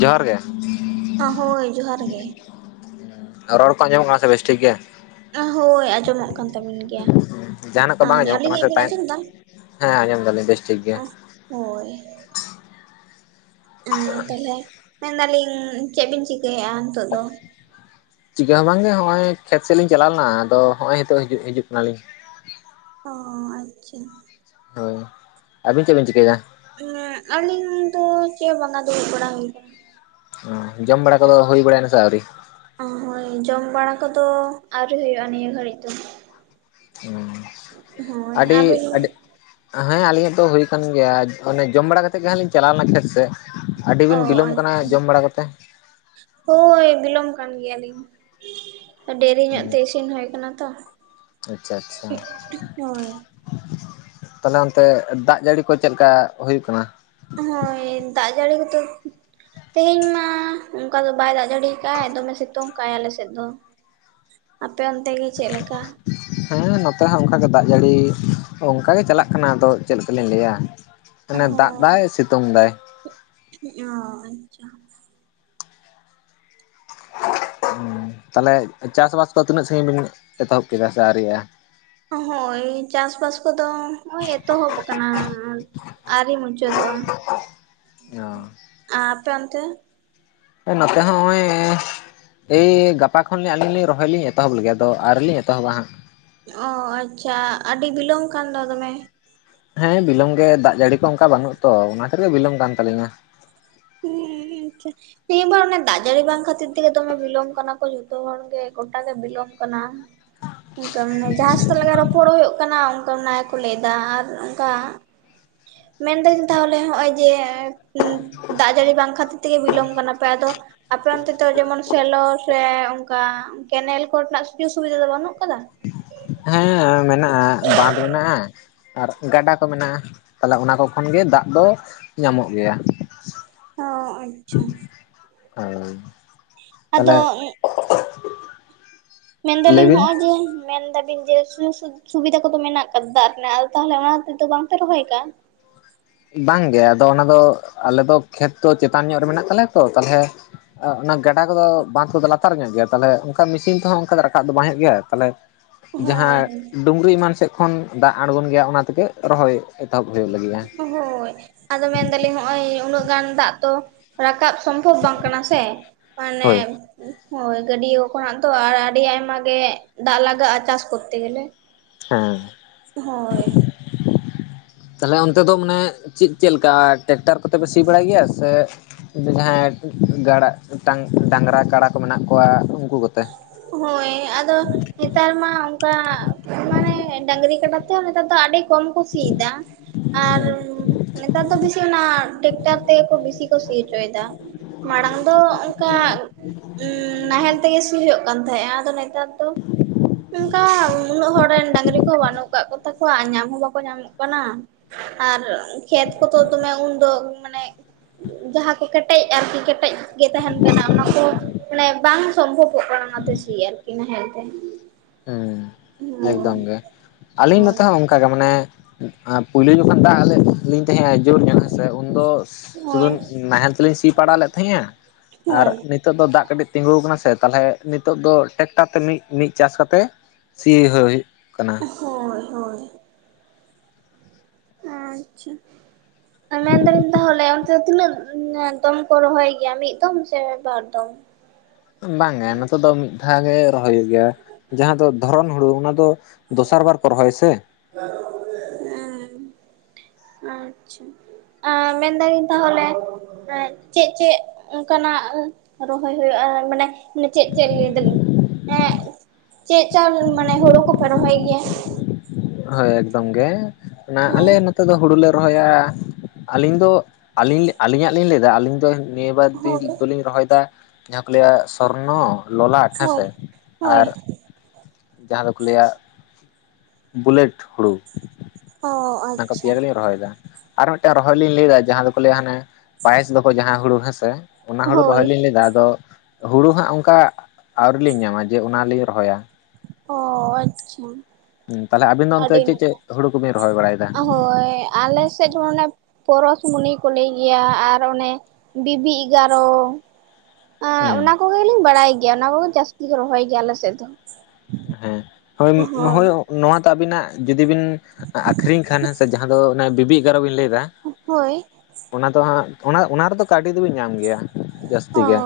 ᱡᱚᱦᱟᱨ ᱜᱮ᱾ ᱦᱳᱭ ᱡᱚᱦᱟᱨ ᱜᱮ᱾ ᱨᱚᱲ ᱠᱚ ᱟᱸᱡᱚᱢᱚᱜ ᱠᱟᱱᱟ ᱵᱮᱥ ᱴᱷᱤᱠ ᱜᱮ᱾ ᱦᱳᱭ ᱟᱸᱡᱚᱢᱚᱜ ᱠᱟᱱ ᱛᱟᱹᱵᱤᱱ ᱜᱮᱭᱟ ᱟᱨ ᱟᱹᱞᱤᱧᱟᱜ ᱵᱤᱱ ᱟᱸᱡᱚᱢ ᱫᱟ? ᱦᱮᱸᱦᱮᱸ ᱟᱡᱚᱢ ᱫᱟᱞᱤᱧ ᱵᱮᱥ ᱴᱷᱤᱠ ᱜᱮ᱾ ᱦᱳᱭ᱾ ᱛᱟᱦᱞᱮ ᱢᱮᱱᱫᱟᱞᱤᱧ ᱪᱮᱜ ᱵᱤᱱ ᱪᱤᱠᱟᱹᱭᱮᱫᱼᱟ ᱱᱤᱛᱳᱜ ᱫᱚ? ᱪᱤᱠᱟᱹ ᱦᱚᱸ ᱵᱟᱝᱜᱮ ᱦᱚᱜᱼᱚᱭ ᱠᱷᱮᱛ ᱥᱮᱫ ᱞᱤᱧ ᱪᱟᱞᱟᱣ ᱞᱮᱱᱟ ᱟᱫᱚ ᱦᱚᱸᱜᱼᱚᱭ ᱦᱤᱛᱚᱜ ᱦᱤᱡᱩᱜ ᱦᱤᱡᱩᱜ ᱠᱟᱱᱟᱞᱤᱧ᱾ ᱚ ᱟᱪᱪᱷᱟ᱾ ᱦᱳᱭ ᱟᱹᱵᱤᱱ ᱪᱮᱫ ᱵᱤᱱ ᱪᱤᱠᱟᱹᱭᱮᱫᱟ? ᱟᱹᱞᱤᱧ ᱫᱚ ᱪᱮᱜᱦᱚᱸ ᱵᱟᱝᱟ ᱫᱩᱲᱩᱵ ᱵᱟᱲᱟ ᱦᱩᱭ ᱠᱟᱱᱟ᱾ ᱡᱚᱢ ᱵᱟᱲᱟ ᱠᱚᱫᱚ ᱦᱩᱭ ᱵᱟᱲᱟᱭ ᱱᱟ ᱥᱮ ᱟᱹᱣᱨᱤ? ᱚ ᱦᱳᱭ ᱡᱚᱢ ᱵᱟᱲᱟ ᱠᱚᱫᱚ ᱟᱹᱣᱨᱤ ᱦᱩᱭᱩᱜᱼᱟ ᱱᱤᱭᱟᱹ ᱜᱷᱟᱹᱲᱤᱡ ᱫᱚ᱾ ᱦᱮᱸ ᱦᱳᱭ ᱟᱹᱰᱤ ᱟᱹᱵᱤᱱ ᱟᱹᱰᱤ ᱦᱮᱸ ᱟᱹᱞᱤᱧᱟᱜ ᱛᱚ ᱦᱩᱭ ᱠᱟᱱ ᱜᱮᱭᱟ ᱚᱱᱮ ᱡᱚᱢ ᱵᱟᱲᱟ ᱠᱟᱛᱮ ᱜᱮᱦᱟᱸᱜ ᱞᱤᱧ ᱪᱟᱞᱟᱣ ᱞᱮᱱᱟ ᱠᱷᱮᱛ ᱥᱮᱫ᱾ ᱟᱹᱰᱤ ᱚ ᱵᱤᱱ ᱵᱤᱞᱚᱢ ᱠᱟᱱᱟ ᱟᱪᱪᱷᱟ ᱡᱚᱢ ᱵᱟᱲᱟ ᱠᱟᱛᱮ ᱦᱳᱭ ᱵᱤᱞᱚᱢ ᱠᱟᱱ ᱜᱮᱭᱟᱞᱤᱧ᱾ ᱰᱮᱨᱤ ᱦᱩᱸ ᱧᱚᱜ ᱛᱮ ᱤᱥᱤᱱ ᱦᱩᱭ ᱠᱟᱱᱟ ᱛᱚ ᱦᱳᱭ᱾ ᱛᱟᱞᱦᱮ ᱚᱱᱛᱮ ᱫᱟᱜ ᱡᱟᱹᱲᱤ ᱠᱚ ᱪᱮᱜ ᱞᱮᱠᱟ ᱦᱩᱭᱩᱜ ᱠᱟᱱᱟ? ᱦᱳᱭ ᱫᱟᱜ ᱡᱟᱹᱲᱤ ᱠᱚᱫᱚ ᱛᱮᱦᱮᱸᱧ ᱢᱟ ᱚᱱᱠᱟ ᱫᱚ ᱵᱟᱭ ᱫᱟᱜ ᱡᱟᱹᱲᱤ ᱠᱟᱜᱟᱭ ᱫᱚᱢᱮ ᱥᱤᱛᱩᱝ ᱠᱟᱭ ᱟᱞᱮ ᱥᱮᱫ ᱫᱚ ᱟᱯᱮ ᱚᱱᱛᱮ ᱜᱮ ᱪᱮᱜ ᱞᱮᱠᱟ? ᱦᱮᱸ ᱱᱚᱛᱮ ᱦᱚᱸ ᱚᱱᱠᱟᱜᱮ ᱫᱟᱜ ᱡᱟᱹᱲᱤ ᱚᱱᱠᱟᱜᱮ ᱪᱟᱞᱟᱜ ᱠᱟᱱᱟ ᱟᱫᱚ ᱪᱮᱫ ᱞᱮᱠᱟᱞᱤᱧ ᱞᱟᱹᱭᱟ᱾ ᱟᱱᱮ ᱫᱟᱜ ᱫᱟᱭ ᱥᱤᱛᱩᱝ ᱫᱟᱭ᱾ ᱚᱻ ᱟᱪᱪᱷᱟ᱾ ᱛᱟᱦᱞᱮ ᱪᱟᱥ ᱵᱟᱥ ᱠᱚ ᱛᱤᱱᱟᱹᱜ ᱥᱟᱸᱜᱤᱧ ᱵᱤᱱ ᱮᱛᱚᱦᱚᱵ ᱠᱮᱫᱟ ᱥᱮ ᱟᱹᱨᱤᱭᱟᱜᱼᱟ? ᱦᱳᱭ ᱪᱟᱥ ᱵᱟᱥ ᱠᱚᱫᱚ ᱱᱚᱜᱼᱚᱭ ᱮᱛᱚᱦᱚᱵ ᱠᱟᱱᱟ᱾ ᱟᱹᱨᱤ ᱢᱩᱪᱟᱹᱫᱚᱜᱼᱟ ᱟᱯᱮ ᱚᱱᱛᱮ? ᱱᱚᱛᱮ ᱦᱚᱸᱚᱭ ᱮᱭ ᱜᱟᱯᱟ ᱠᱷᱚᱱ ᱞᱤᱧ ᱟᱹᱞᱤᱧ ᱞᱤᱧ ᱨᱚᱦᱚᱭ ᱞᱤᱧ ᱮᱛᱚᱦᱚᱵ ᱞᱮᱜᱮ ᱟᱫᱚ ᱟᱨᱞᱤᱧ ᱮᱛᱚᱦᱚᱵᱟ ᱦᱟᱸᱜ᱾ ᱚ ᱟᱪᱪᱷᱟ ᱟᱹᱰᱤ ᱵᱤᱞᱚᱢ ᱠᱟᱱ ᱫᱚ ᱫᱚᱢᱮ᱾ ᱦᱮᱸ ᱵᱤᱞᱚᱢ ᱜᱮ ᱫᱟᱜ ᱡᱟᱹᱲᱤ ᱠᱚ ᱚᱝᱠᱟ ᱵᱟᱹᱱᱩᱜ ᱛᱚ ᱚᱱᱟ ᱠᱷᱟᱛᱤᱨ ᱜᱮ ᱵᱤᱞᱚᱢ ᱠᱟᱱ ᱛᱟᱹᱞᱤᱧᱟ᱾ [unintelligible] ᱛᱮᱦᱤ ᱵᱟ ᱚᱱᱮ ᱫᱟᱜ ᱡᱟᱹᱲᱤ ᱵᱟᱝ ᱠᱷᱟᱹᱛᱤᱨ ᱛᱮᱜᱮ ᱫᱚᱢᱮ ᱵᱤᱞᱚᱢ ᱠᱟᱱᱟ ᱠᱚ ᱡᱷᱚᱛᱚ ᱦᱚᱲ ᱜᱮ ᱜᱚᱴᱟ ᱜᱮ ᱵᱤᱞᱚᱢ ᱠᱟᱱᱟ᱾ ᱚᱱᱠᱟ ᱢᱟᱱᱮ ᱡᱟᱦᱟᱸ ᱥᱮᱛᱚ ᱞᱟᱜᱟ ᱨᱚᱯᱚᱲᱚᱜ ᱦᱩᱭᱩᱜ ᱠᱟᱱᱟ ᱚᱱᱠᱟ ᱚᱱᱟ ᱜᱮ ᱠᱚ ᱞᱟᱹᱭᱫᱟ ᱟᱨ ᱚᱱᱠᱟ ᱢᱮᱱᱫᱟᱹᱤᱧ ᱛᱟᱦᱚᱞᱮ ᱦᱚᱜᱼᱚᱭ ᱡᱮ ᱫᱟᱜ ᱡᱟᱹᱲᱤ ᱵᱟᱝ ᱠᱷᱟᱹᱛᱤᱨ ᱛᱮᱜᱮ ᱵᱤᱞᱚᱢ ᱠᱟᱱᱟ ᱯᱮ ᱟᱫᱚ ᱟᱯᱮ ᱚᱱᱛᱮ ᱛᱚ ᱡᱮᱢᱚᱱ ᱥᱮᱞᱚ ᱥᱮ ᱚᱱᱠᱟ ᱠᱮᱱᱮᱞ ᱠᱚᱨᱮᱱᱟᱜ ᱥᱩᱡᱳᱜᱽ ᱥᱩᱵᱤᱫᱷᱟ ᱫᱚ ᱵᱟᱹᱱᱩᱜ ᱠᱟᱫᱟ? ᱦᱮᱸ ᱢᱮᱱᱟᱜᱼᱟ ᱵᱟᱸᱫᱷ ᱢᱮᱱᱟᱜᱼᱟ ᱾ ᱟᱨ ᱜᱟᱰᱟ ᱠᱚ ᱢᱮᱱᱟᱜᱼᱟ ᱛᱟᱦᱚᱞᱮ ᱚᱱᱟ ᱠᱚ ᱠᱷᱚᱱ ᱜᱮ ᱫᱟᱜ ᱫᱚ ᱧᱟᱢᱚᱜ ᱜᱮᱭᱟ᱾ ᱚ ᱟᱪᱪᱷᱟ ᱾ [unintelligible] ᱛᱟᱦᱚᱞᱮ ᱟᱫᱚ ᱢᱮᱱ ᱞᱟᱹᱭ ᱫᱟᱞᱤᱧ ᱵᱤᱱ ᱦᱚᱜᱼᱚᱭ ᱡᱮ ᱢᱮᱱ ᱫᱟᱵᱤᱱ ᱡᱮ ᱥᱩᱡᱚᱠ ᱥᱩᱵᱷᱤᱫᱟ ᱠᱚᱫᱚ ᱢᱮᱱᱟᱜ ᱠᱟᱫᱟ ᱫᱟᱜ ᱨᱮᱱᱟᱜ ᱟᱫᱚ ᱛᱟᱦᱚᱞᱮ ᱚᱱᱟ ᱠᱷᱟᱛᱤᱨ ᱛᱮ ᱵᱟᱝ ᱯᱮ ᱨᱚᱦᱚᱭ ᱠᱟᱜᱼᱟ᱾ ᱵᱟᱝ ᱜᱮ ᱟᱫᱚ ᱚᱱᱟ ᱫᱚ ᱟᱞᱮ ᱫᱚ ᱠᱷᱮᱛ ᱛᱚ ᱪᱮᱛᱟᱱ ᱧᱚᱜ ᱨᱮ ᱛᱟᱞᱮᱭᱟ ᱛᱚ ᱛᱟᱦᱚᱞᱮ ᱚᱱᱟ ᱜᱟᱰᱟ ᱠᱚᱫᱚ ᱵᱟᱸᱫᱷ ᱠᱚᱫᱚ ᱞᱟᱛᱟᱨ ᱧᱚᱜ ᱜᱮᱭᱟ ᱛᱟᱦᱚᱞᱮ ᱚᱱᱠᱟ ᱢᱮᱥᱤᱱ ᱛᱮᱦᱚᱸ ᱚᱱᱠᱟ ᱫᱚ ᱨᱟᱠᱟᱵ ᱫᱚ ᱵᱟᱝ ᱦᱩᱭᱩᱜ ᱜᱮᱭᱟ ᱛᱟᱦᱚᱞᱮ ᱡᱟᱦᱟᱸ ᱦᱳᱭ ᱦᱳᱭ ᱰᱩᱝᱨᱤ ᱮᱢᱟᱱ ᱥᱮᱫ ᱠᱷᱚᱱ ᱫᱟᱜ ᱟᱬᱜᱚᱱ ᱜᱮᱭᱟ ᱚᱱᱟ ᱛᱮᱜᱮ ᱨᱚᱦᱚᱭ ᱮᱛᱚᱦᱚᱵ ᱦᱩᱭᱩᱜ ᱞᱟᱹᱜᱤᱜᱼᱟ ᱾ ᱦᱳᱭ ᱟᱫᱚ ᱢᱮᱱᱫᱟᱞᱤᱧ ᱦᱚᱜᱼᱚᱭ ᱩᱱᱟᱹᱜ ᱜᱟᱱ ᱫᱟᱜ ᱛᱚ ᱨᱟᱠᱟᱵ ᱥᱚᱢᱵᱷᱚᱵᱽ ᱵᱟᱝ ᱠᱟᱱᱟ ᱥᱮ ᱢᱟᱱᱮ ᱦᱳᱭ ᱦᱳᱭ ᱜᱟᱹᱰᱤᱭᱚ ᱠᱷᱚᱱᱟᱜ ᱫᱚ ᱟᱨ ᱟᱹᱰᱤ ᱟᱭᱢᱟ ᱜᱮ ᱫᱟᱜ ᱞᱟᱜᱟᱜᱼᱟ ᱪᱟᱥ ᱠᱚᱨᱛᱮ ᱜᱮᱞᱮ ᱾ [inaudible] ᱦᱳᱭ ᱾ ᱛᱟᱦᱚᱞᱮ ᱚᱱᱛᱮ ᱫᱚ ᱢᱟᱱᱮ ᱪᱤᱫ ᱪᱮᱞᱠᱟ ᱴᱨᱮᱠᱴᱟᱨ ᱠᱚᱛᱮ ᱯᱮ ᱥᱤ ᱵᱟᱲᱟᱭ ᱜᱮᱭᱟ, ᱥᱮ ᱡᱟᱦᱟᱸᱭ ᱜᱟᱲᱟ ᱴᱟᱝ ᱰᱟᱝᱨᱟ ᱠᱟᱲᱟ ᱠᱚ ᱢᱮᱱᱟᱜ ᱠᱚᱣᱟ ᱩᱝᱠᱩ ᱠᱚᱛᱮ ᱾ ᱦᱳᱭ ᱟᱫᱚ ᱱᱮᱛᱟᱨ ᱢᱟ ᱚᱝᱠᱟ ᱢᱟᱱᱮ ᱰᱟᱝᱨᱤ ᱠᱟᱰᱟ ᱛᱮᱦᱚᱸ ᱱᱮᱛᱟᱨ ᱫᱚ ᱟᱹᱰᱤ ᱠᱚᱢ ᱠᱚ ᱥᱤᱭ ᱫᱟ᱾ ᱟᱨ ᱦᱮᱸ ᱱᱮᱛᱟᱨ ᱫᱚ ᱵᱮᱥᱤ ᱚᱱᱟ ᱴᱮᱠᱴᱟᱨ ᱛᱮ‌ᱜᱮ ᱵᱤᱥᱤ ᱠᱚ ᱥᱤᱭ ᱦᱚᱪᱚᱭ ᱮᱫᱟ᱾ ᱢᱟᱲᱟᱝ ᱫᱚ ᱚᱝᱠᱟ ᱱᱟᱦᱮᱞ ᱛᱮᱜᱮ ᱥᱤ ᱦᱳᱭᱳᱜ ᱛᱮᱦᱮᱸ-ᱟ ᱟᱫᱚ ᱱᱮᱛᱟᱨ ᱫᱚ ᱩᱝᱠᱟ ᱩᱱᱟᱹᱜ ᱦᱚᱲ ᱨᱮᱱ ᱰᱟᱹᱟᱝᱨᱤ ᱠᱚ ᱵᱟᱹᱱᱩᱜ ᱟᱠᱟᱫ ᱠᱚᱛᱟᱠᱚᱣᱟ ᱟᱨ ᱧᱟᱢ ᱦᱚᱸ ᱵᱟᱠᱚ ᱧᱟᱢᱚᱜ ᱠᱟᱱᱟ᱾ ᱟᱨ ᱠᱷᱮᱛ ᱠᱚᱫᱚ ᱫᱚᱢᱮ ᱩᱱᱫᱚ ᱢᱟᱱᱮ ᱡᱟᱦᱟᱸ ᱠᱚ ᱠᱮᱴᱮᱡ ᱟᱨᱠᱤ ᱠᱮᱴᱮᱡ ᱜᱮ ᱛᱟᱦᱮᱱ ᱠᱟᱱᱟ ᱚᱱᱟᱠᱚ ᱢᱟᱱᱮ ᱵᱟᱝ ᱥᱚᱢᱵᱷᱚᱵᱚᱜ ᱠᱟᱱᱟ ᱚᱱᱟᱛᱮ ᱥᱤ ᱟᱨᱠᱤ ᱱᱟᱦᱮᱞ ᱛᱮ ᱾ ᱦᱮᱸ ᱮᱠᱫᱚᱢ ᱜᱮ ᱟᱹᱞᱤᱧ ᱱᱚᱛᱮ ᱦᱚᱸ ᱚᱱᱠᱟᱟᱜ ᱜᱮ ᱢᱟᱱᱮ ᱯᱳᱭᱞᱩ ᱡᱚᱠᱷᱚᱱ ᱫᱟᱜ ᱟᱞᱮ ᱞᱤᱧ ᱛᱟᱦᱮᱸᱜ-ᱟ ᱡᱳᱨ ᱧᱚᱜ ᱦᱮᱸᱥᱮ ᱩᱱᱫᱚ ᱥᱩᱫᱩ ᱦᱳᱭ ᱱᱟᱦᱮᱞ ᱛᱮᱞᱤᱧ ᱥᱤ ᱯᱟᱲᱟ ᱞᱮᱫ ᱛᱟᱦᱮᱸᱜᱼᱟ᱾ ᱟᱨ ᱦᱳᱭ ᱱᱤᱛᱳᱜ ᱫᱚ ᱫᱟᱜ ᱠᱟᱹᱴᱤᱡ ᱛᱤᱸᱜᱩ ᱟᱠᱟᱱᱟ ᱥᱮ ᱛᱟᱦᱚᱞᱮ ᱱᱤᱛᱳᱜ ᱫᱚ ᱴᱮᱠᱴᱟᱨ ᱛᱮ ᱢᱤᱜ ᱢᱤᱜ ᱪᱟᱥ ᱠᱟᱛᱮ ᱥᱤ ᱦᱳ ᱦᱩᱭᱩᱜ ᱠᱟᱱᱟ᱾ ᱦᱳᱭ ᱦᱳᱭ ᱾ ᱟᱪᱪᱷᱟ ᱟᱞᱮ ᱫᱚ ᱢᱤᱫ ᱫᱷᱟᱣ ᱟᱞᱮ ᱚᱱᱛᱮ ᱛᱤᱱᱟᱹᱜ ᱫᱚᱢ ᱠᱚ ᱨᱚᱦᱚᱭ ᱜᱮᱭᱟ ᱢᱤᱫ ᱫᱚᱢ ᱥᱮ ᱵᱟᱨ ᱫᱚᱢ? ᱵᱟᱝ ᱜᱮ ᱱᱚᱛᱮ ᱫᱚ ᱢᱤᱫ ᱫᱷᱟᱣ ᱜᱮ ᱨᱚᱦᱚᱭ ᱦᱩᱭᱩᱜ ᱜᱮᱭᱟ᱾ ᱡᱟᱦᱟᱸ ᱫᱚ ᱫᱷᱚᱨᱚᱱ ᱦᱩᱲᱩ ᱚᱱᱟ ᱫᱚ ᱫᱚᱥᱟᱨ ᱵᱟᱨ ᱠᱚ ᱨᱚᱦᱚᱭ ᱟᱥᱮ᱾ [unintelligible] ᱦᱮᱸ ᱟᱪᱪᱷᱟ᱾ ᱟ ᱢᱮᱱᱫᱟᱞᱤᱧ ᱛᱟᱦᱚᱞᱮ ᱪᱮᱫ ᱪᱮᱫ ᱚᱝᱠᱟᱱᱟᱜ ᱨᱚᱦᱚᱭ ᱦᱩᱭᱩᱜᱼᱟ ᱢᱟᱱᱮ ᱪᱮᱫ ᱪᱮᱫ ᱞᱟᱹᱭ ᱫᱟᱞᱤᱧ? ᱮᱸᱜ [unintelligible] ᱪᱮᱫ ᱪᱚᱞ ᱢᱟᱱᱮ ᱦᱩᱲᱩ ᱠᱚᱯᱮ ᱨᱚᱦᱚᱭ ᱜᱮᱭᱟ? ᱦᱳᱭ ᱮᱠᱫᱚᱢ ᱜᱮ ᱚᱱᱟ ᱟᱞᱮ ᱦᱳᱭ ᱱᱚᱛ ᱱᱚᱛᱮ ᱫᱚ ᱦᱩᱲᱩ ᱞᱮ ᱨᱚᱦᱚᱭᱟ ᱟᱹᱞᱤᱧ ᱫᱚ ᱟᱹᱞᱤᱧ ᱟᱹᱞᱤᱧᱟᱜ ᱞᱤᱧ ᱞᱟᱹᱭ ᱫᱟ ᱟᱹᱞᱤᱧ ᱫᱚ ᱱᱤᱭᱟᱹ ᱵᱟᱨ ᱫᱤ ᱦᱳᱭ ᱫᱩᱞᱤᱧ ᱨᱚᱦᱚᱭᱮᱫᱟ ᱡᱟᱦᱟᱸ ᱠᱚ ᱞᱟᱹᱭᱟ ᱥᱚᱨᱱᱚ ᱞᱚᱞᱟᱴ ᱦᱳᱭ ᱦᱮᱸᱥᱮ ᱦᱳᱭ ᱟᱨ ᱡᱟᱦᱟᱸ ᱫᱚᱠᱚ ᱞᱟᱹᱭᱟ ᱵᱩᱞᱮᱴ ᱦᱩᱲᱩ ᱚ ᱚᱱᱟ ᱟᱪᱪᱷᱟ ᱯᱮᱭᱟ ᱜᱮᱞᱤᱧ ᱨᱚᱦᱚᱭᱮᱫᱟ᱾ ᱟᱨ ᱢᱤᱫᱴᱮᱱ ᱨᱚᱦᱚᱭ ᱞᱤᱧ ᱞᱟᱹᱭᱮᱫᱟ ᱡᱟᱦᱟᱸ ᱫᱚᱠᱚ ᱞᱟᱹᱭᱟ ᱦᱟᱱᱮ ᱯᱟᱭᱤᱥ ᱫᱚᱠᱚ ᱡᱟᱦᱟᱸ ᱦᱩᱲᱩ ᱦᱮᱸᱥᱮ᱾ ᱚᱱᱟ ᱦᱩᱲᱩ ᱦᱳᱭ ᱨᱚᱦᱚᱭ ᱞᱤᱧ ᱞᱟᱹᱭ ᱫᱟ ᱟᱫᱚ ᱦᱩᱲᱩ ᱦᱟᱸᱜ ᱚᱱᱠᱟ ᱟᱹᱣᱨᱤ ᱞᱤᱧ ᱧᱟᱢᱟ ᱡᱮ ᱚᱱᱟᱞᱤᱧ ᱨᱚᱦᱚᱭᱟ᱾ ᱚ ᱟᱪᱪᱷᱟ, ᱛᱟᱦᱚᱞᱮ ᱟᱵᱤᱱ ᱫᱚ ᱚᱱᱛᱮ ᱟᱹᱰᱤ ᱪᱮᱫ ᱪᱮᱫ ᱱᱟᱯᱟᱭ ᱦᱩᱲᱩ ᱠᱚᱵᱤᱱ ᱨᱚᱦᱚᱭ ᱵᱟᱲᱟᱭ‌ ᱫᱟ? ᱟᱞᱮᱥᱮᱫ ᱚᱱᱮ ᱯᱚᱨᱚᱥᱢᱩᱱᱤ ᱠᱚ ᱞᱟᱹᱭ ᱜᱮᱭᱟ ᱟᱨ ᱚᱱᱮ ᱵᱤᱵᱤ ᱮᱜᱟᱨᱚ᱾ ᱦᱮᱸ᱾ ᱚᱱᱟ ᱠᱚᱜᱮᱞᱤᱧ ᱵᱟᱲᱟᱭ ᱜᱮᱭᱟ ᱚᱱᱟ ᱠᱚᱜᱮ ᱡᱟᱹᱥᱛᱤ ᱠᱚ ᱨᱚᱦᱚᱭ ᱜᱮᱭᱟ ᱟᱞᱮᱥᱮᱫ ᱫᱚ᱾ ᱦᱮᱸ ᱦᱳᱭ ᱦᱳᱭ ᱱᱚᱣᱟ ᱛᱮ ᱟᱵᱤᱱᱟᱜ ᱡᱩᱫᱤ ᱵᱤᱱ ᱟᱠᱷᱨᱤᱧ ᱠᱷᱟᱱ ᱦᱮᱸ ᱥᱮ ᱡᱟᱦᱟᱸ ᱫᱚ ᱵᱤᱵᱤ ᱮᱜᱟᱨᱚ ᱵᱤᱱ ᱞᱟᱹᱭᱮᱫᱟ, ᱦᱳᱭ᱾ ᱚᱱᱟ ᱫᱚ ᱦᱟᱸᱜ ᱚᱱᱟ ᱚᱱᱟ ᱨᱮᱫᱚ ᱠᱟᱹᱣᱰᱤ ᱫᱚᱵᱤᱱ ᱧᱟᱢ ᱜᱮᱭᱟ ᱡᱟᱹᱥᱛᱤ ᱚ ᱜᱮ᱾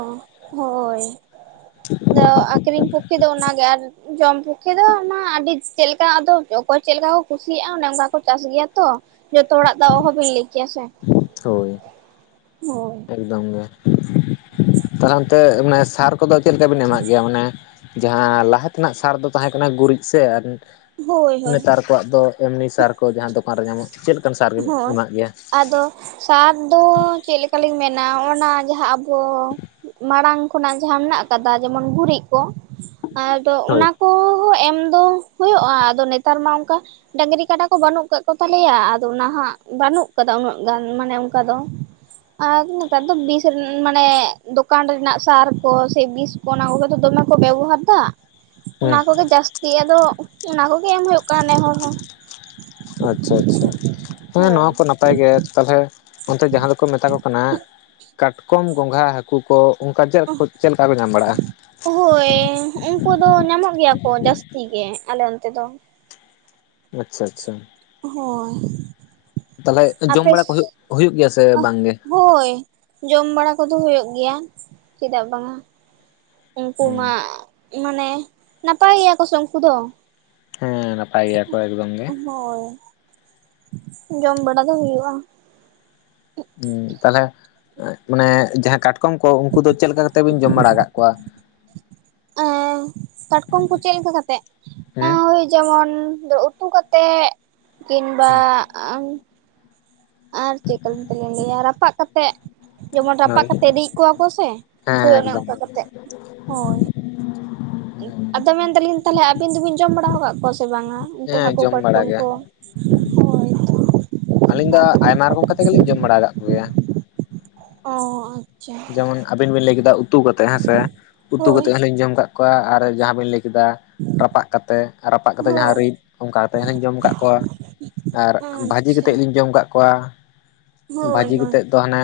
ᱦᱳᱭ ᱟᱫᱚ ᱟᱠᱷᱨᱤᱧ ᱯᱚᱠᱠᱷᱮ ᱫᱚ ᱚᱱᱟ ᱜᱮ ᱟᱨ ᱡᱚᱢ ᱯᱚᱠᱠᱷᱮ ᱫᱚ ᱚᱱᱟ ᱟᱹᱰᱤ ᱪᱮᱫᱞᱮᱠᱟ ᱟᱫᱚ ᱚᱠᱚᱭ ᱪᱮᱫᱞᱮᱠᱟ ᱠᱚ ᱠᱩᱥᱤᱭᱟᱜᱼᱟ ᱚᱱᱮ ᱚᱝᱠᱟ ᱠᱚ ᱪᱟᱥ ᱜᱮᱭᱟ ᱛᱚ, ᱡᱚᱛᱚ ᱦᱚᱲᱟᱜ ᱫᱚ ᱚᱦᱚᱵᱤᱱ ᱞᱟᱹᱭ ᱠᱮᱭᱟᱥᱮ᱾ ᱛᱳᱭ ᱮᱠᱫᱚᱢ ᱜᱮ ᱛᱟᱦᱚᱞᱮ ᱚᱱᱛᱮ ᱢᱟᱱᱮ ᱥᱟᱨ ᱠᱚᱫᱚ ᱪᱮᱫ ᱞᱮᱠᱟ ᱵᱤᱱ ᱮᱢᱟᱜ ᱜᱮᱭᱟ ᱢᱟᱱᱮ ᱡᱟᱦᱟᱸ ᱞᱟᱦᱟ ᱛᱮᱱᱟᱜ ᱥᱟᱨ ᱫᱚ ᱛᱟᱦᱮᱸ ᱠᱟᱱᱟ ᱜᱩᱨᱤᱡ ᱥᱮ, ᱦᱳᱭ ᱦᱳᱭ ᱱᱮᱛᱟᱨ ᱠᱚᱣᱟᱜ ᱫᱚ ᱮᱢᱱᱤ ᱥᱟᱨ ᱠᱚ ᱡᱟᱦᱟᱸ ᱫᱚᱠᱟᱱ ᱨᱮ ᱧᱟᱢᱚᱜᱼᱟ᱾ ᱦᱳᱭ ᱟᱫᱚ ᱥᱟᱨ ᱫᱚ ᱪᱮᱫ ᱞᱮᱠᱟ ᱞᱤᱧ ᱢᱮᱱᱟ ᱚᱜᱱᱟ ᱡᱟᱦᱟᱸ ᱟᱵᱚ ᱛᱚ ᱢᱟᱲᱟᱝ ᱠᱷᱚᱱᱟᱜ ᱡᱟᱦᱟᱸ ᱢᱮᱱᱟᱜ ᱟᱠᱟᱫᱟ ᱡᱮᱢᱚᱱ ᱜᱩᱨᱤᱡ ᱠᱚ ᱟᱫᱚ ᱦᱳᱭ ᱚᱱᱟ ᱠᱚᱦᱚᱸ ᱮᱢ ᱫᱚ ᱦᱩᱭᱩᱜᱼᱟ ᱟᱫᱚ ᱱᱮᱛᱟᱨ ᱢᱟ ᱚᱱᱠᱟ ᱰᱟᱹᱝᱨᱤ ᱠᱟᱰᱟ ᱠᱚ ᱵᱟᱹᱱᱩᱜ ᱟᱠᱟᱫ ᱠᱚ ᱛᱟᱞᱮᱭᱟ᱾ ᱱᱟᱦᱟᱜ ᱵᱟᱹᱱᱩᱜ ᱠᱟᱫᱟ ᱩᱱᱟᱹᱜ ᱜᱟᱱ ᱢᱟᱱᱮ ᱚᱱᱠᱟ ᱫᱚ᱾ ᱟᱨ ᱱᱮᱛᱟᱨ ᱫᱚ ᱵᱤᱥ ᱢᱟᱱᱮ ᱫᱚᱠᱟᱱ ᱨᱮᱱᱟᱜ ᱥᱟᱨ ᱠᱚ ᱥᱮ ᱵᱤᱥ ᱚᱱᱟ ᱠᱚᱜᱮ ᱫᱚ ᱫᱚᱢᱮ ᱠᱚ ᱵᱮᱵᱚᱦᱟᱨ ᱫᱟ᱾ ᱚᱱᱟ ᱦᱮᱸ ᱠᱚᱜᱮ ᱡᱟᱹᱥᱛᱤ ᱟᱫᱚ ᱚᱱᱟ ᱠᱚᱜᱮ ᱮᱢ ᱦᱩᱭᱩᱜ ᱠᱟᱱᱟ ᱱᱮ ᱦᱚᱲ ᱦᱚᱸ᱾ ᱟᱪᱪᱷᱟ ᱟᱪᱪᱷᱟ ᱟᱪᱪᱷᱟ ᱦᱮ ᱦᱳᱭ ᱱᱚᱣᱟ ᱠᱚ ᱱᱟᱯ ᱱᱟᱯᱟᱭ ᱜᱮ ᱛᱟᱞᱦᱮ ᱚᱱᱛᱮ ᱡᱟᱦᱟᱸ ᱫᱚᱠᱚ ᱢᱮᱛᱟ ᱠᱚ ᱠᱟᱱᱟ ᱠᱟᱴᱠᱚᱢ, ᱜᱚᱸᱜᱷᱟ, ᱦᱟᱹᱠ ᱩᱱᱠᱩ ᱠᱚ ᱚᱱᱠᱟ ᱪᱮᱫ ᱠᱚ ᱪᱮᱫ ᱞᱮᱠᱟ ᱠᱚ ᱧᱟᱢ ᱵᱟᱲᱟᱜᱼᱟ? ᱦᱳᱭ ᱩᱱᱠᱩ ᱫᱚ ᱧᱟᱢᱚᱜ ᱜᱮᱭᱟ ᱠᱚ ᱡᱟᱹᱥᱛᱤ ᱜᱮ ᱟᱞᱮ ᱚᱱᱛᱮ ᱫᱚ᱾ ᱟᱪᱪᱷᱟ ᱟᱪᱪᱷᱟ᱾ ᱦᱳᱭ᱾ ᱛᱟᱞᱦᱮ ᱡᱚᱢ ᱟᱯᱮ ᱵᱟᱲᱟ ᱠᱚ ᱦᱩᱭᱩᱜ ᱦᱩᱭᱩᱜ ᱜᱮᱭᱟ ᱥᱮ ᱵᱟᱝᱜᱮ? ᱦᱳᱭ ᱡᱚᱢ ᱵᱟᱲᱟ ᱠᱚᱫᱚ ᱦᱩᱭᱩᱜ ᱜᱮᱭᱟ ᱪᱮᱫᱟᱜ ᱵᱟᱝᱟ᱾ ᱩᱱᱠᱩ ᱢᱟ ᱢᱟᱱᱮ ᱱᱟᱯᱟᱭ ᱜᱮᱭᱟ ᱠᱚ ᱥᱮ ᱩᱱᱠᱩ ᱫᱚ᱾ ᱦᱮᱸ ᱱᱟᱯ ᱦᱳᱭ ᱡᱚᱢ ᱵᱟᱲᱟ ᱫᱚ ᱦᱩᱭᱩᱜᱼᱟ᱾ ᱦᱩ ᱛᱟᱞᱦᱮ ᱢᱟᱱᱮ ᱡᱟᱦᱟᱸ ᱠᱟᱴ ᱠᱚᱢ ᱠᱚ ᱩᱱᱠᱩ ᱫᱚ ᱪᱮᱫ ᱞᱮᱠᱟ ᱠᱟᱛᱮ ᱵᱤᱱ ᱡᱚᱢ ᱵᱟᱲᱟ ᱟᱠᱟᱫ ᱠᱚᱣᱟ? ᱮᱸ ᱠᱟᱴᱠᱚᱢ ᱠᱚ ᱪᱮᱫ ᱞᱮᱠᱟ ᱠᱟᱛᱮᱜ ᱦᱮᱸ ᱳᱭ ᱡᱮᱢᱚᱱ ᱫᱚ ᱩᱛᱩ ᱠᱟᱛᱮ ᱠᱤᱝ ᱵᱟ ᱟᱹ ᱟᱨ ᱪᱮᱫ ᱞᱮᱠᱟ ᱛᱮᱞᱤᱧ ᱞᱟᱹᱭᱟ ᱨᱟᱯᱟᱜ ᱠᱟᱛᱮᱫ᱾ ᱡᱮᱢᱚᱱ ᱨᱟᱯᱟᱜ ᱦᱳᱭ ᱠᱟᱛᱮ ᱨᱤᱡ ᱠᱚᱣᱟ ᱠᱚ ᱥᱮ ᱦᱮᱸ ᱦᱳᱭ ᱚᱱᱮ ᱮᱠᱫᱚᱢ ᱚᱱᱠᱟ ᱠᱟᱛᱮ ᱦᱳᱭ᱾ ᱟᱫᱚ ᱢᱮᱱᱫᱟᱞᱤᱧ ᱛᱟᱦᱚᱞᱮ ᱟᱹᱵᱤᱱ ᱫᱚᱵᱤᱱ ᱡᱚᱢ ᱵᱟᱲᱟ ᱟᱠᱟᱫ ᱠᱚᱣᱟ ᱥᱮ ᱵᱟᱝᱟ ᱩᱱᱠᱩ ᱦᱮᱸ ᱦᱟᱹᱠᱩ ᱡᱚᱢ ᱵᱟᱲᱟ ᱠᱟᱴᱠᱚᱢ ᱜᱮ ᱠᱚ? ᱦᱳᱭ ᱦᱳᱭ᱾ ᱟᱹᱞᱤᱧ ᱫᱚ ᱟᱭᱢᱟ ᱨᱚᱠᱚᱢ ᱠᱟᱛᱮ ᱜᱮᱞᱤᱧ ᱡᱚᱢ ᱵᱟᱲᱟ ᱟᱠᱟᱫ ᱠᱚᱜᱮᱭᱟ᱾ ᱚᱸ ᱚᱭ᱾ ᱡᱮᱢᱚᱱ ᱟᱵᱤᱱ ᱵᱤᱱ ᱞᱟᱹᱭ ᱠᱮᱫᱟ ᱩᱛᱩ ᱠᱟᱛᱮᱫ ᱦᱮᱸᱥᱮ ᱩᱛᱩ ᱦᱳᱭ ᱠᱟᱛᱮᱫ ᱦᱚᱞᱤᱧ ᱡᱚᱢ ᱠᱟᱜ ᱠᱚᱣᱟ ᱟᱨ ᱡᱟᱦᱟᱸ ᱵᱮᱱ ᱞᱟᱹᱭ ᱠᱮᱫᱟ᱾ ᱨᱟᱯᱟᱜ ᱠᱟᱛᱮ ᱨᱟᱯᱟᱜ ᱠᱟᱛᱮ ᱡᱟᱦᱟᱸ ᱦᱳᱭ ᱨᱤᱫ ᱚᱱᱠᱟ ᱠᱟᱛᱮ ᱦᱩᱧ ᱡᱚᱢ ᱟᱠᱟᱫ ᱠᱚᱣᱟ᱾ ᱟᱨ ᱵᱷᱟᱹᱡᱤ ᱟᱪᱪᱷᱟ ᱠᱟᱛᱮᱫ ᱞᱤᱧ ᱡᱚᱢ ᱟᱠᱟᱫ ᱠᱚᱣᱟ᱾ ᱵᱷᱟᱹᱡᱤ ᱦᱳᱭ ᱦᱳᱭ ᱠᱟᱛᱮᱫ ᱫᱚ ᱦᱟᱱᱮ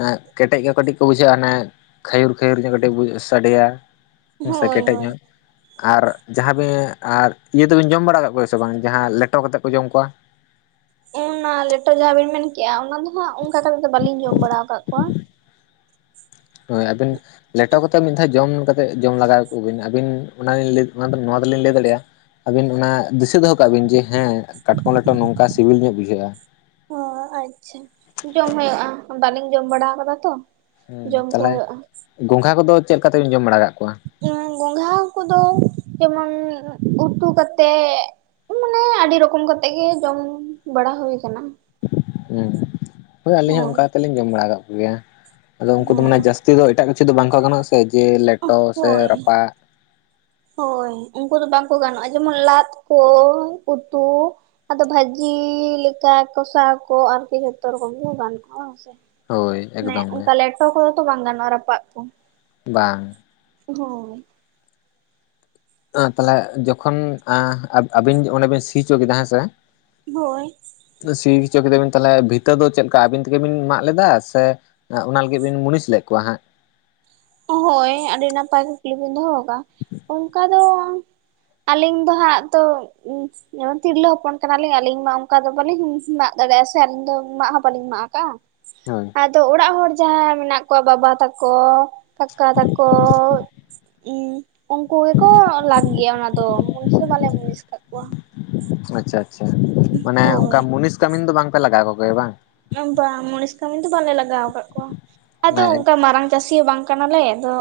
ᱮᱜ ᱠᱮᱴᱮᱡ ᱜᱮ ᱠᱟᱹᱴᱤᱡ ᱠᱚ ᱵᱩᱡᱷᱟᱹᱜ-ᱟ ᱚᱱᱮ ᱠᱷᱟᱹᱭᱩᱨ ᱠᱷᱟᱹᱭᱩᱨ ᱧᱚᱜ ᱠᱟᱹᱴᱤᱡ ᱥᱟᱰᱮᱭᱟ ᱥᱮ ᱦᱳᱭ ᱠᱮᱴᱮᱡ ᱦᱳᱭ ᱧᱚᱜ᱾ ᱟᱨ ᱡᱟᱦᱟᱸ ᱵᱮᱸ ᱟᱨ ᱤᱭᱟᱹ ᱫᱚᱵᱤᱱ ᱡᱚᱢ ᱵᱟᱲᱟ ᱠᱟᱜ ᱠᱚᱣᱟ ᱥᱮ ᱵᱟᱝ ᱡᱟᱦᱟᱸ ᱞᱮᱴᱚ ᱠᱟᱛᱮᱫ ᱠᱚ ᱡᱚᱢ ᱠᱚᱣᱟ? ᱚᱱᱟ ᱞᱮᱴᱚ ᱡᱟᱦᱟᱸ ᱵᱤᱱ ᱢᱮᱱᱠᱮᱜ-ᱟ ᱚᱱᱟ ᱫᱚ ᱦᱟᱸᱜ ᱚᱱᱠᱟ ᱠᱟᱛᱮᱫ ᱫᱚ ᱵᱟᱹᱞᱤᱧ ᱡᱚᱢ ᱵᱟᱲᱟ ᱟᱠᱟᱫ ᱠᱚᱣᱟ᱾ ᱦᱳᱭ ᱟᱵᱤᱱ ᱞᱮᱴᱚ ᱠᱟᱛᱮ ᱢᱤᱫ ᱫᱷᱟᱣ ᱡᱚᱢ ᱡᱚᱢ ᱞᱮᱜᱟᱣ ᱠᱚ ᱵᱤᱱ ᱟᱹᱵᱤᱱ ᱚᱱᱟ ᱜᱮᱞᱤᱧ ᱞᱟᱹᱭ ᱱᱚᱣᱟ ᱫᱚᱞᱤᱧ ᱞᱟᱹᱭ ᱫᱟᱲᱮᱭᱟᱜ-ᱟ ᱟᱹᱵᱤᱱ ᱚᱱᱟ ᱫᱤᱥᱟᱹ ᱫᱚᱦ ᱠᱟᱜ ᱵᱤᱱ ᱡᱮ ᱦᱮᱸ ᱠᱟᱴᱠᱚᱢ ᱞᱮᱴᱚ ᱱᱚᱝᱠᱟ ᱥᱤᱵᱤᱞ ᱧᱚᱜ ᱵᱩᱡᱷᱟᱹᱜ-ᱟ ᱾ ᱚᱸ ᱟᱪᱪᱷᱟ ᱡᱚᱢ ᱦᱩᱭᱩᱜ-ᱟ ᱵᱟᱹᱞᱤᱧ ᱡᱚᱢ ᱵᱟᱲᱟ ᱟᱠᱟᱫᱟ ᱛᱚ ᱾ ᱦᱮᱸ ᱛᱟᱦᱞᱮ ᱜᱚᱝᱜᱷᱟ ᱠᱚᱫᱚ ᱪᱮᱫ ᱞᱮᱠᱟ ᱛᱮᱵᱤᱱ ᱡᱚᱢ ᱵᱟᱲᱟ ᱠᱟᱜ ᱠᱚᱣᱟ? ᱜᱚᱸᱜᱷᱟ ᱠᱚᱫᱚ ᱡᱮᱢᱚᱱ ᱩᱛᱩ ᱠᱟᱛᱮᱜ ᱾ ᱢᱟᱱᱮ ᱟᱹᱰᱤ ᱨᱚᱠᱚᱢ ᱠᱟᱛᱮᱜ ᱜᱮ ᱡᱚᱢ ᱵᱟᱲᱟ ᱦᱩᱭ ᱠᱟᱱᱟ᱾ ᱦᱮᱸ ᱦᱳᱭ ᱟᱹᱞᱤᱧ ᱦᱚᱸ ᱚᱱᱠᱟ ᱠᱟᱛᱮ ᱞᱤᱧ ᱡᱚᱢ ᱵᱟᱲᱟ ᱠᱟᱜ ᱠᱚᱜᱮᱭᱟ᱾ ᱟᱫᱚ ᱩᱱᱠᱩ ᱫᱚ ᱢᱟᱱᱮ ᱦᱳᱭ ᱡᱟᱹᱥᱛᱤ ᱫᱚ ᱮᱴᱟᱜ ᱠᱤᱪᱷᱩ ᱫᱚ ᱵᱟᱝ ᱠᱚ ᱜᱟᱱᱚᱜ-ᱟ ᱥᱮ ᱡᱮ ᱞᱮᱴᱚ ᱥᱮ ᱦᱳᱭ ᱨᱟᱯᱟᱜ᱾ ᱦᱳᱭ ᱩᱱᱠᱩ ᱫᱚ ᱵᱟᱝ ᱠᱚ ᱜᱟᱱᱚᱜ-ᱟ ᱡᱮᱢᱚᱱ ᱞᱟᱫ ᱠᱚ ᱩᱛᱩ ᱾ ᱟᱫᱚ ᱵᱷᱟᱹᱡᱤ ᱞᱮᱠᱟ ᱠᱚᱥᱟ ᱠᱚ ᱟᱨᱠᱤ ᱡᱚᱛᱚ ᱨᱚᱠᱚᱢ ᱜᱮ ᱜᱟᱜ-ᱟ ᱥᱮ ᱦᱳᱭ ᱟᱱᱮ ᱮᱠᱫᱚᱢ ᱜᱮ ᱚᱱᱠᱟ ᱞᱮᱴᱚ ᱠᱚᱫᱚ ᱛᱚ ᱵᱟᱝ ᱜᱟᱱᱚᱜ-ᱟ ᱨᱟᱯᱟᱜ ᱠᱚ᱾ ᱵᱟᱝ ᱦᱳᱭ ᱛᱟᱦᱚᱞᱮ ᱡᱚᱠᱷᱚᱱ ᱟᱸ ᱟᱵᱤᱱ ᱚᱱᱮ ᱵᱤᱱ ᱥᱤᱪᱚ ᱠᱮᱫᱟ ᱦᱮᱸᱥᱮ ᱵᱳᱭ ᱥᱤ ᱦᱚᱪᱚ ᱠᱮᱫᱟ ᱵᱤᱱ ᱛᱟᱦᱚᱞᱮ ᱵᱷᱤᱛᱟᱹ ᱫᱚ ᱪᱮᱫ ᱞᱮᱠᱟ ᱟᱵᱤᱱ ᱛᱮᱜᱮ ᱵᱤᱱ ᱢᱟᱜ ᱞᱮᱫᱟ ᱥᱮ ᱚᱱᱟ ᱞᱟᱹᱜᱤᱫ ᱵᱤᱱ ᱢᱩᱱᱤᱥ ᱞᱮᱫ ᱠᱚᱣᱟ ᱦᱟᱸᱜ ᱦᱳᱭ ᱟᱹᱰᱤ ᱱᱟᱯᱟᱭ ᱠᱩᱠᱞᱤ ᱵᱤᱱ ᱫᱚᱦᱚ ᱠᱟᱜ ᱚᱱᱠᱟ ᱫᱚ ᱟᱹᱞᱤᱧ ᱫᱚ ᱦᱟᱸᱜ ᱛᱚ ᱡᱮᱢᱚᱱ ᱛᱤᱨᱞᱟᱹ ᱦᱚᱯᱚᱱ ᱠᱟᱱᱟᱞᱤᱧ ᱟᱹᱞᱤᱧ ᱢᱟ ᱚᱱᱠᱟ ᱫᱚ ᱵᱟᱹᱞᱤᱧ ᱢᱟᱜ ᱫᱟᱲᱮᱭᱟᱜ-ᱟ ᱥᱮ ᱟᱹᱞᱤᱧ ᱫᱚ ᱢᱟᱜ ᱦᱚᱸ ᱵᱟᱹᱞᱤᱧ ᱢᱟᱜ ᱠᱟᱜ-ᱟ᱾ ᱦᱳᱭ ᱟᱫᱚ ᱚᱲᱟᱜ ᱦᱚᱲ ᱡᱟᱦᱟᱸᱭ ᱢᱮᱱᱟᱜ ᱠᱚᱣᱟ ᱵᱟᱵᱟ ᱛᱟᱠᱚ ᱠᱟᱠᱟ ᱛᱟᱠᱚ ᱩᱻ ᱩᱱᱠᱩ ᱜᱮᱠᱚ ᱞᱟᱜ ᱜᱮᱭᱟ ᱚᱱᱟ ᱫᱚ ᱢᱩᱱᱤᱥ ᱫᱚ ᱵᱟᱞᱮ ᱢᱩᱱᱤᱥ ᱟᱠᱟᱫ ᱠᱚᱣᱟ᱾ ᱟᱪᱪᱷᱟ ᱟᱪᱪᱷᱟ ᱢᱟᱱᱮ ᱚᱱᱠᱟ ᱦᱳᱭ ᱢᱩᱱᱤᱥ ᱠᱟᱹᱢᱤᱱ ᱫᱚ ᱵᱟᱝᱯᱮ ᱞᱟᱜᱟᱣ ᱠᱚᱜᱮᱭᱟ ᱵᱟᱝ? ᱵᱟᱝ ᱢᱚᱱᱤᱥ ᱠᱟᱹᱢᱤ ᱫᱚ ᱵᱟᱝᱞᱮ ᱞᱟᱜᱟᱣ ᱠᱟᱫ ᱠᱚᱣᱟ ᱟᱫᱚ ᱚᱱᱠᱟ ᱢᱟᱨᱟᱝ ᱪᱟᱹᱥᱤ ᱦᱚᱸ ᱵᱟᱝ ᱠᱟᱱᱟᱞᱮ ᱟᱫᱚ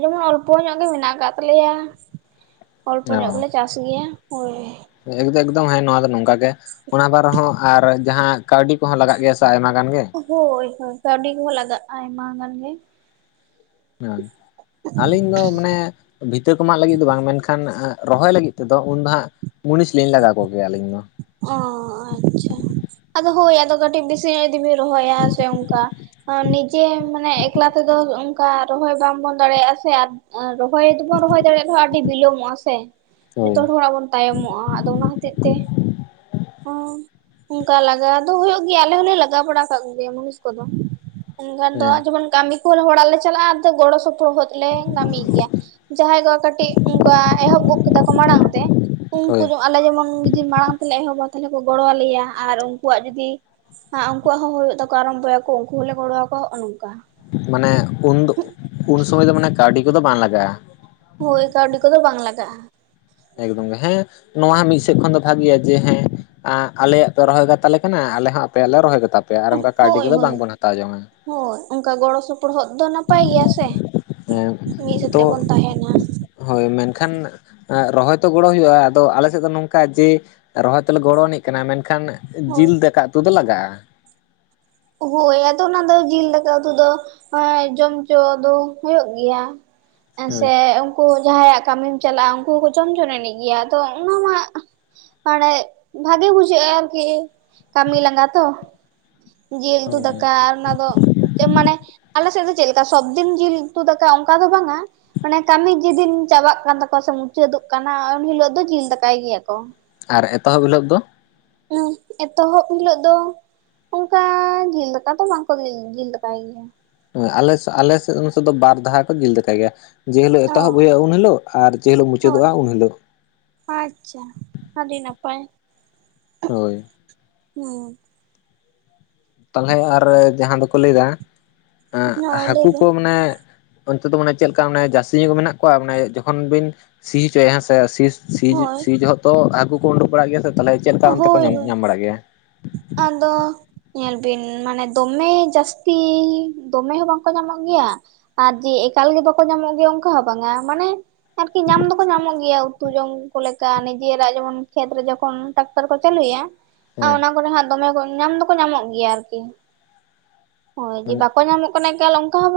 ᱡᱮᱢᱚᱱ ᱚᱞᱯᱚ ᱧᱚᱜ ᱜᱮ ᱢᱮᱱᱟᱜ ᱟᱠᱟᱫ ᱛᱟᱞᱮᱭᱟ᱾ ᱚᱞᱯᱚ ᱧᱚᱜ ᱜᱮᱞᱮ ᱪᱟᱥ ᱜᱮᱭᱟ ᱦᱳᱭ ᱮᱠᱫᱚ ᱮᱠᱫᱚᱢ ᱦᱮᱸ ᱱᱚᱣᱟ ᱫᱚ ᱱᱚᱝᱠᱟ ᱜᱮ ᱚᱱᱟ ᱵᱟᱨᱮᱦᱚᱸ ᱟᱨ ᱡᱟᱦᱟᱸ ᱠᱟᱹᱣᱰᱤ ᱠᱚᱦᱚᱸ ᱞᱟᱜᱟᱜ ᱜᱮᱭᱟ ᱥᱮ ᱟᱭᱢᱟ ᱜᱟᱱ ᱜᱮ ᱦᱳᱭ ᱦᱳᱭ ᱠᱟᱹᱣᱰᱤ ᱠᱚ ᱞᱟᱜᱟᱜ-ᱟ ᱟᱭᱢᱟ ᱜᱟᱱ ᱜᱮ᱾ [inaudible] ᱟᱹᱞᱤᱧ ᱫᱚ ᱢᱟᱱᱮ ᱵᱷᱤᱛᱟᱹ ᱠᱚᱢᱟᱜ ᱞᱟᱹᱜᱤᱫ ᱫᱚ ᱵᱟᱝ ᱢᱮᱱᱠᱷᱟᱱ ᱨᱚᱦᱚᱭ ᱞᱟᱹᱜᱤᱫ ᱛᱮᱫᱚ ᱩᱱ ᱫᱚ ᱦᱟᱸᱜ ᱢᱩᱱᱤᱥ ᱞᱤᱧ ᱞᱟᱜᱟ ᱠᱚᱜᱮᱭᱟ ᱟᱹᱞᱤᱧ ᱫᱚ᱾ ᱚ ᱟᱪᱪᱷᱟ ᱟᱫᱚ ᱦᱳᱭ ᱟᱫᱚ ᱠᱟᱹᱴᱤᱡ ᱵᱮᱥᱤ ᱧᱟᱜ ᱡᱩᱫᱤ ᱵᱤᱱ ᱨᱚᱦᱚᱭᱟ ᱥᱮ ᱚᱱᱠᱟ ᱱᱤᱡᱮ ᱢᱟᱱᱮ ᱮᱠᱞᱟ ᱛᱮᱫᱚ ᱚᱱᱠᱟ ᱨᱚᱦᱚᱭ ᱵᱟ ᱵᱚᱱ ᱫᱟᱲᱮᱭᱟᱜ-ᱟ ᱥᱮ ᱟᱨ ᱨᱚᱦᱚᱭ ᱫᱚᱵᱚᱱ ᱨᱚᱦᱚᱭ ᱫᱟᱲᱮᱭᱟᱜ ᱨᱮᱦᱚᱸ ᱟᱹᱰᱤ ᱵᱤᱞᱚᱢᱚᱜ-ᱟ ᱥᱮ᱾ ᱦᱳᱭ ᱡᱚᱛᱚ ᱦᱚᱲ ᱠᱷᱚᱱᱟᱜ ᱵᱚᱱ ᱛᱟᱭᱚᱢᱚᱜ-ᱟ ᱟᱫᱚ ᱚᱱᱟ ᱦᱚᱛᱮᱡ ᱛᱮ᱾ ᱦᱚ ᱚᱱᱠᱟ ᱞᱟᱜᱟᱣ ᱫᱚ ᱦᱩᱭᱩᱜ ᱜᱮᱭᱟ ᱟᱞᱮ ᱦᱚᱸᱞᱮ ᱞᱟᱜᱟᱣ ᱵᱟᱲᱟ ᱠᱟᱜ ᱜᱮᱭᱟ ᱢᱩᱱᱤᱥ ᱠᱚᱫᱚ᱾ ᱚᱱᱠᱟ ᱫᱚ ᱟᱨ ᱦᱮᱸ ᱡᱚᱠᱷᱚᱱ ᱠᱟᱹᱢᱤ ᱠᱚ ᱦᱚᱲᱟᱜ ᱞᱮ ᱪᱟᱞᱟᱜ-ᱟ ᱟᱫᱚ ᱜᱚᱲᱚ ᱥᱚᱯᱚ ᱥᱚᱯᱚᱦᱚᱫ ᱞᱮ ᱠᱟᱹᱢᱤᱭ ᱜᱮᱭᱟ ᱡᱟᱦᱟᱸᱭ ᱠᱚ ᱠᱟᱹᱴᱤᱡ ᱚᱱᱠᱟ ᱮᱦᱚᱵ ᱜᱚᱫ ᱠᱮᱫᱟ ᱠᱚ ᱢᱟᱲᱟᱝ ᱛᱮ᱾ ᱩᱱᱠᱩ ᱦᱳᱭ ᱟᱞᱮ ᱡᱮᱢᱚᱱ ᱡᱩᱫᱤ ᱢᱟᱲᱟᱝ ᱛᱮᱞᱮ ᱮᱦᱚᱵᱟ ᱛᱟᱦᱞᱮ ᱠᱚ ᱜᱚᱲᱚ ᱟᱞᱮᱭᱟ ᱟᱨ ᱩᱱᱠᱩᱣᱟᱜ ᱡᱩᱫᱤ ᱦᱟᱜ ᱩᱱᱠᱩᱣᱟᱜ ᱦᱚᱸ ᱦᱩᱭᱩᱜ ᱛᱟᱠᱚ ᱟᱨᱟᱢᱵᱚᱭᱟᱠᱚ ᱩᱱᱠᱩ ᱦᱚᱸᱞᱮ ᱜᱚᱲᱚᱣᱟ ᱦᱚᱜ-ᱚ ᱱᱚᱝᱠᱟ᱾ ᱢᱟᱱᱮ ᱩᱱ ᱫᱚ ᱩᱱ ᱥᱚᱢᱚᱭ ᱫᱚ ᱢᱟᱱᱮ ᱠᱟᱹᱣᱰᱤ ᱠᱚᱫᱚ ᱞᱟᱜᱟᱜ-ᱟ᱾ ᱦᱳᱭ ᱠᱟᱹᱣᱰᱤ ᱠᱚᱫᱚ ᱵᱟᱝ ᱞᱟᱜᱟᱜ-ᱟ᱾ ᱮᱠᱫᱚᱢ ᱜᱮ ᱦᱮᱸ ᱱᱚᱣᱟ ᱢᱤᱫ ᱥᱮᱫ ᱠᱷᱚᱱ ᱫᱚ ᱵᱷᱟᱜᱮᱭᱟ ᱡᱮ ᱦᱮᱸ ᱟᱞᱮᱭᱟᱜ ᱯᱮ ᱨᱚᱦᱚᱭ ᱠᱟᱛᱟᱞᱮ ᱠᱟᱱᱟ ᱟᱞᱮ ᱦᱚᱸ ᱟᱯᱮᱭᱟᱜ ᱞᱮ ᱨᱚᱦᱚᱭ ᱠᱟᱛᱟ ᱯᱮᱭᱟ ᱟᱨ ᱚᱱᱠᱟ ᱠᱟᱹᱣᱰᱤ ᱦᱳᱭ ᱠᱚᱫᱚ ᱦᱳᱭ ᱵᱟᱝᱵᱚᱱ ᱦᱟᱛᱟᱣ ᱡᱚᱝ ᱟ᱾ ᱦᱳᱭ ᱚᱱᱠᱟ ᱜᱚᱲᱚ ᱥᱚᱯᱚᱦᱚᱫ ᱫᱚ ᱱᱟᱯᱟᱭ ᱜᱮᱭᱟ ᱥᱮ ᱦᱮᱸ ᱢᱤᱫ ᱥᱟᱛᱮ ᱛᱚ ᱵᱚᱱ ᱛᱟᱦᱮᱱᱟ᱾ ᱦᱳᱭ ᱢᱮᱱᱠᱷᱟᱱ ᱨᱚᱦᱚᱭ ᱛᱚ ᱜᱚᱲᱚ ᱦᱩᱭᱩᱜ-ᱟ ᱟᱫᱚ ᱟᱞᱮ ᱥᱮᱫ ᱫᱚ ᱱᱚᱝᱠᱟ ᱡᱮ ᱨᱚᱦᱚᱭ ᱛᱚᱞᱮ ᱜᱚᱲᱚ ᱟᱹᱱᱤᱡ ᱠᱟᱱᱟ ᱢᱮᱱᱠᱷᱟᱱ ᱦᱳᱭ ᱡᱤᱞ ᱫᱟᱠᱟ ᱩᱛᱩ ᱫᱚ ᱞᱟᱜᱟᱜ-ᱟ᱾ ᱦᱳᱭ ᱟᱫᱚ ᱚᱱᱟ ᱫᱚ ᱡᱤᱞ ᱫᱟᱠᱟ ᱩᱛᱩ ᱫᱚ ᱡᱚᱢ ᱦᱚᱪᱚ ᱫᱚ ᱦᱩᱭᱩᱜ ᱜᱮᱭᱟ ᱦᱳᱭ ᱦᱮᱥᱮ ᱩᱱᱠᱩ ᱡᱟᱦᱟᱸᱭᱟᱜ ᱠᱟᱹᱢᱤᱢ ᱪᱟᱞᱟᱜ-ᱟ ᱩᱱᱠᱩ ᱦᱚᱸᱠᱚ ᱡᱚᱢ ᱡᱚᱝ ᱮᱱᱤᱡ ᱜᱮᱭᱟ ᱟᱫᱚ ᱚᱱᱟ ᱢᱟ ᱢᱟᱱᱮ ᱵᱷᱟᱜᱤ ᱵᱩᱡᱷᱟᱹᱜ-ᱟ ᱟᱨᱠᱤ ᱠᱟᱹᱢᱤ ᱞᱟᱸᱜᱟ ᱛᱚ᱾ ᱡᱤᱞ ᱩᱛᱩ ᱦᱳᱭ ᱫᱟᱠᱟ ᱟᱨ ᱚᱱᱟ ᱫᱚ ᱪᱮᱫ ᱢᱟᱱᱮ ᱟᱞᱮᱥᱮᱫ ᱫᱚ ᱪᱮᱫ ᱞᱮᱠᱟ ᱥᱚᱵᱫᱤᱱ ᱡᱤᱞ ᱩᱛᱩ ᱫᱟᱠᱟ ᱚᱱᱠᱟ ᱫᱚ ᱵᱟᱝ ᱟ᱾ ᱢᱟᱱᱮ ᱠᱟᱹᱢᱤ ᱡᱮᱫᱤᱱ ᱪᱟᱵᱟᱜ ᱠᱟᱱ ᱛᱟᱠᱚᱣᱟ ᱥᱮ ᱢᱩᱪᱟᱹᱫᱚᱜ ᱠᱟᱱᱟ ᱩᱱ ᱦᱤᱞᱳᱜ ᱫᱚ ᱡᱤᱞ ᱫᱟᱠᱟᱭ ᱜᱮᱭᱟ ᱠᱚᱽ᱾ ᱟᱨ ᱮᱛᱚᱦᱚᱵ ᱦᱤᱞᱳᱜ ᱫᱚ? ᱦᱮᱸ ᱮᱛᱚᱦᱚᱵ ᱦᱤᱞᱳᱜ ᱫᱚ ᱚᱱᱠᱟ ᱡᱤᱞ ᱫᱟᱠᱟ ᱛᱚ ᱵᱟᱝᱠᱚ ᱡᱤᱞ ᱫᱟᱠᱟᱭ ᱜᱮᱭᱟ᱾ ᱦᱮ ᱟᱞᱮ ᱟᱞᱮ ᱥᱮᱫ ᱫᱚ ᱵᱟᱨ ᱫᱟᱣ ᱠᱚ ᱡᱤᱞ ᱫᱟᱠᱟᱭ ᱜᱮᱭᱟ᱾ ᱡᱮ ᱦᱤᱞᱳᱜ ᱚ ᱮᱛᱚᱦᱚᱵ ᱦᱩᱭᱩᱜᱼᱟ ᱩᱱ ᱦᱤᱞᱳᱜ ᱟᱨ ᱡᱮ ᱦᱤᱞᱳᱜ ᱦᱳᱭ ᱢᱩᱪᱟᱹᱫᱚᱜᱼᱟ ᱩᱱ ᱦᱤᱞᱳᱜ᱾ ᱟᱪᱪᱷᱟ ᱟᱹᱰᱤ ᱱᱟᱯᱟᱭ᱾ ᱦᱳᱭ᱾ ᱦᱩᱸ᱾ ᱛᱟᱦᱚᱞᱮ ᱟᱨ ᱡᱟᱦᱟᱸ ᱫᱚᱠᱚ ᱞᱟᱹᱭᱫᱟ ᱦᱳᱭ ᱞᱟᱹᱭ ᱦᱟᱹᱠᱩ ᱵᱤᱱ ᱠᱚ ᱢᱟᱱᱮ ᱚᱱᱛᱮ ᱫᱚ ᱢᱟᱱᱮ ᱪᱮᱫᱠᱟ ᱚᱱᱮ ᱡᱟᱹᱥᱛᱤ ᱧᱚᱜ ᱢᱮᱱᱟᱜ ᱠᱚᱣᱟ ᱢᱟᱱᱮ ᱡᱚᱠᱷᱚᱱ ᱵᱤᱱ ᱥᱤ ᱦᱚᱪᱚᱭᱟ ᱦᱮᱸᱥ ᱥᱤ ᱥᱤᱡ ᱦᱳᱭ ᱥᱤ ᱡᱚᱦᱚᱛᱚ ᱦᱟᱹᱠᱩ ᱠᱚ ᱩᱰᱩᱠ ᱵᱟᱲᱟᱜ ᱜᱮᱭᱟ ᱛᱟᱦᱚᱞᱮ ᱪᱮᱫ ᱞᱮᱠᱟ ᱚᱱᱛᱮ ᱠᱚ ᱦᱳᱭ ᱧᱟᱢ ᱦᱳᱭ ᱧᱟᱢ ᱵᱟᱲᱟᱜ ᱜᱮᱭᱟ ᱟᱫᱚ ᱧᱮᱞ ᱵᱤᱱ ᱢᱟᱱᱮ ᱫᱚᱢᱮ ᱡᱟᱹᱥᱛᱤ ᱫᱚᱢᱮ ᱦᱚᱸ ᱵᱟᱝᱠᱚ ᱧᱟᱢᱚᱜ ᱜᱮᱭᱟ᱾ ᱟᱨ ᱡᱮ ᱮᱠᱟᱞ ᱜᱮ ᱵᱟᱠᱚ ᱧᱟᱢᱚᱜ ᱜᱮᱭᱟ ᱚᱱᱠᱟ ᱦᱚᱸ ᱵᱟᱝᱟ ᱢᱟᱱᱮ ᱟᱨᱠᱤ ᱧᱟᱢ ᱫᱚᱠᱚ ᱧᱟᱢᱚᱜ ᱜᱮᱭᱟ ᱩᱛᱩ ᱡᱚᱢ ᱠᱚ ᱞᱮᱠᱟ ᱱᱤᱡᱮᱨᱟᱜ ᱡᱮᱢᱚᱱ ᱠᱷᱮᱛ ᱨᱮ ᱡᱚᱠᱷᱚᱱ ᱴᱟᱨᱟᱠᱴᱟᱨ ᱠᱚ ᱪᱟᱹᱞᱩᱭᱟ ᱟᱨ ᱦᱮᱸ ᱚᱱᱟ ᱠᱚᱨᱮ ᱦᱟᱸᱜ ᱫᱚᱢᱮ ᱧᱟᱢ ᱫᱚᱠᱚ ᱧᱟᱢᱚᱜ ᱜᱮᱭᱟ ᱟᱨᱠᱤ ᱦᱳᱭ ᱡᱮ ᱢᱟᱱᱮ ᱵᱟᱠᱚ ᱧᱟᱢᱚᱜ ᱠᱟᱱᱟ ᱮᱠᱟᱞ ᱚᱱᱠᱟ ᱦᱚᱸ ᱵᱟᱝ-ᱟ᱾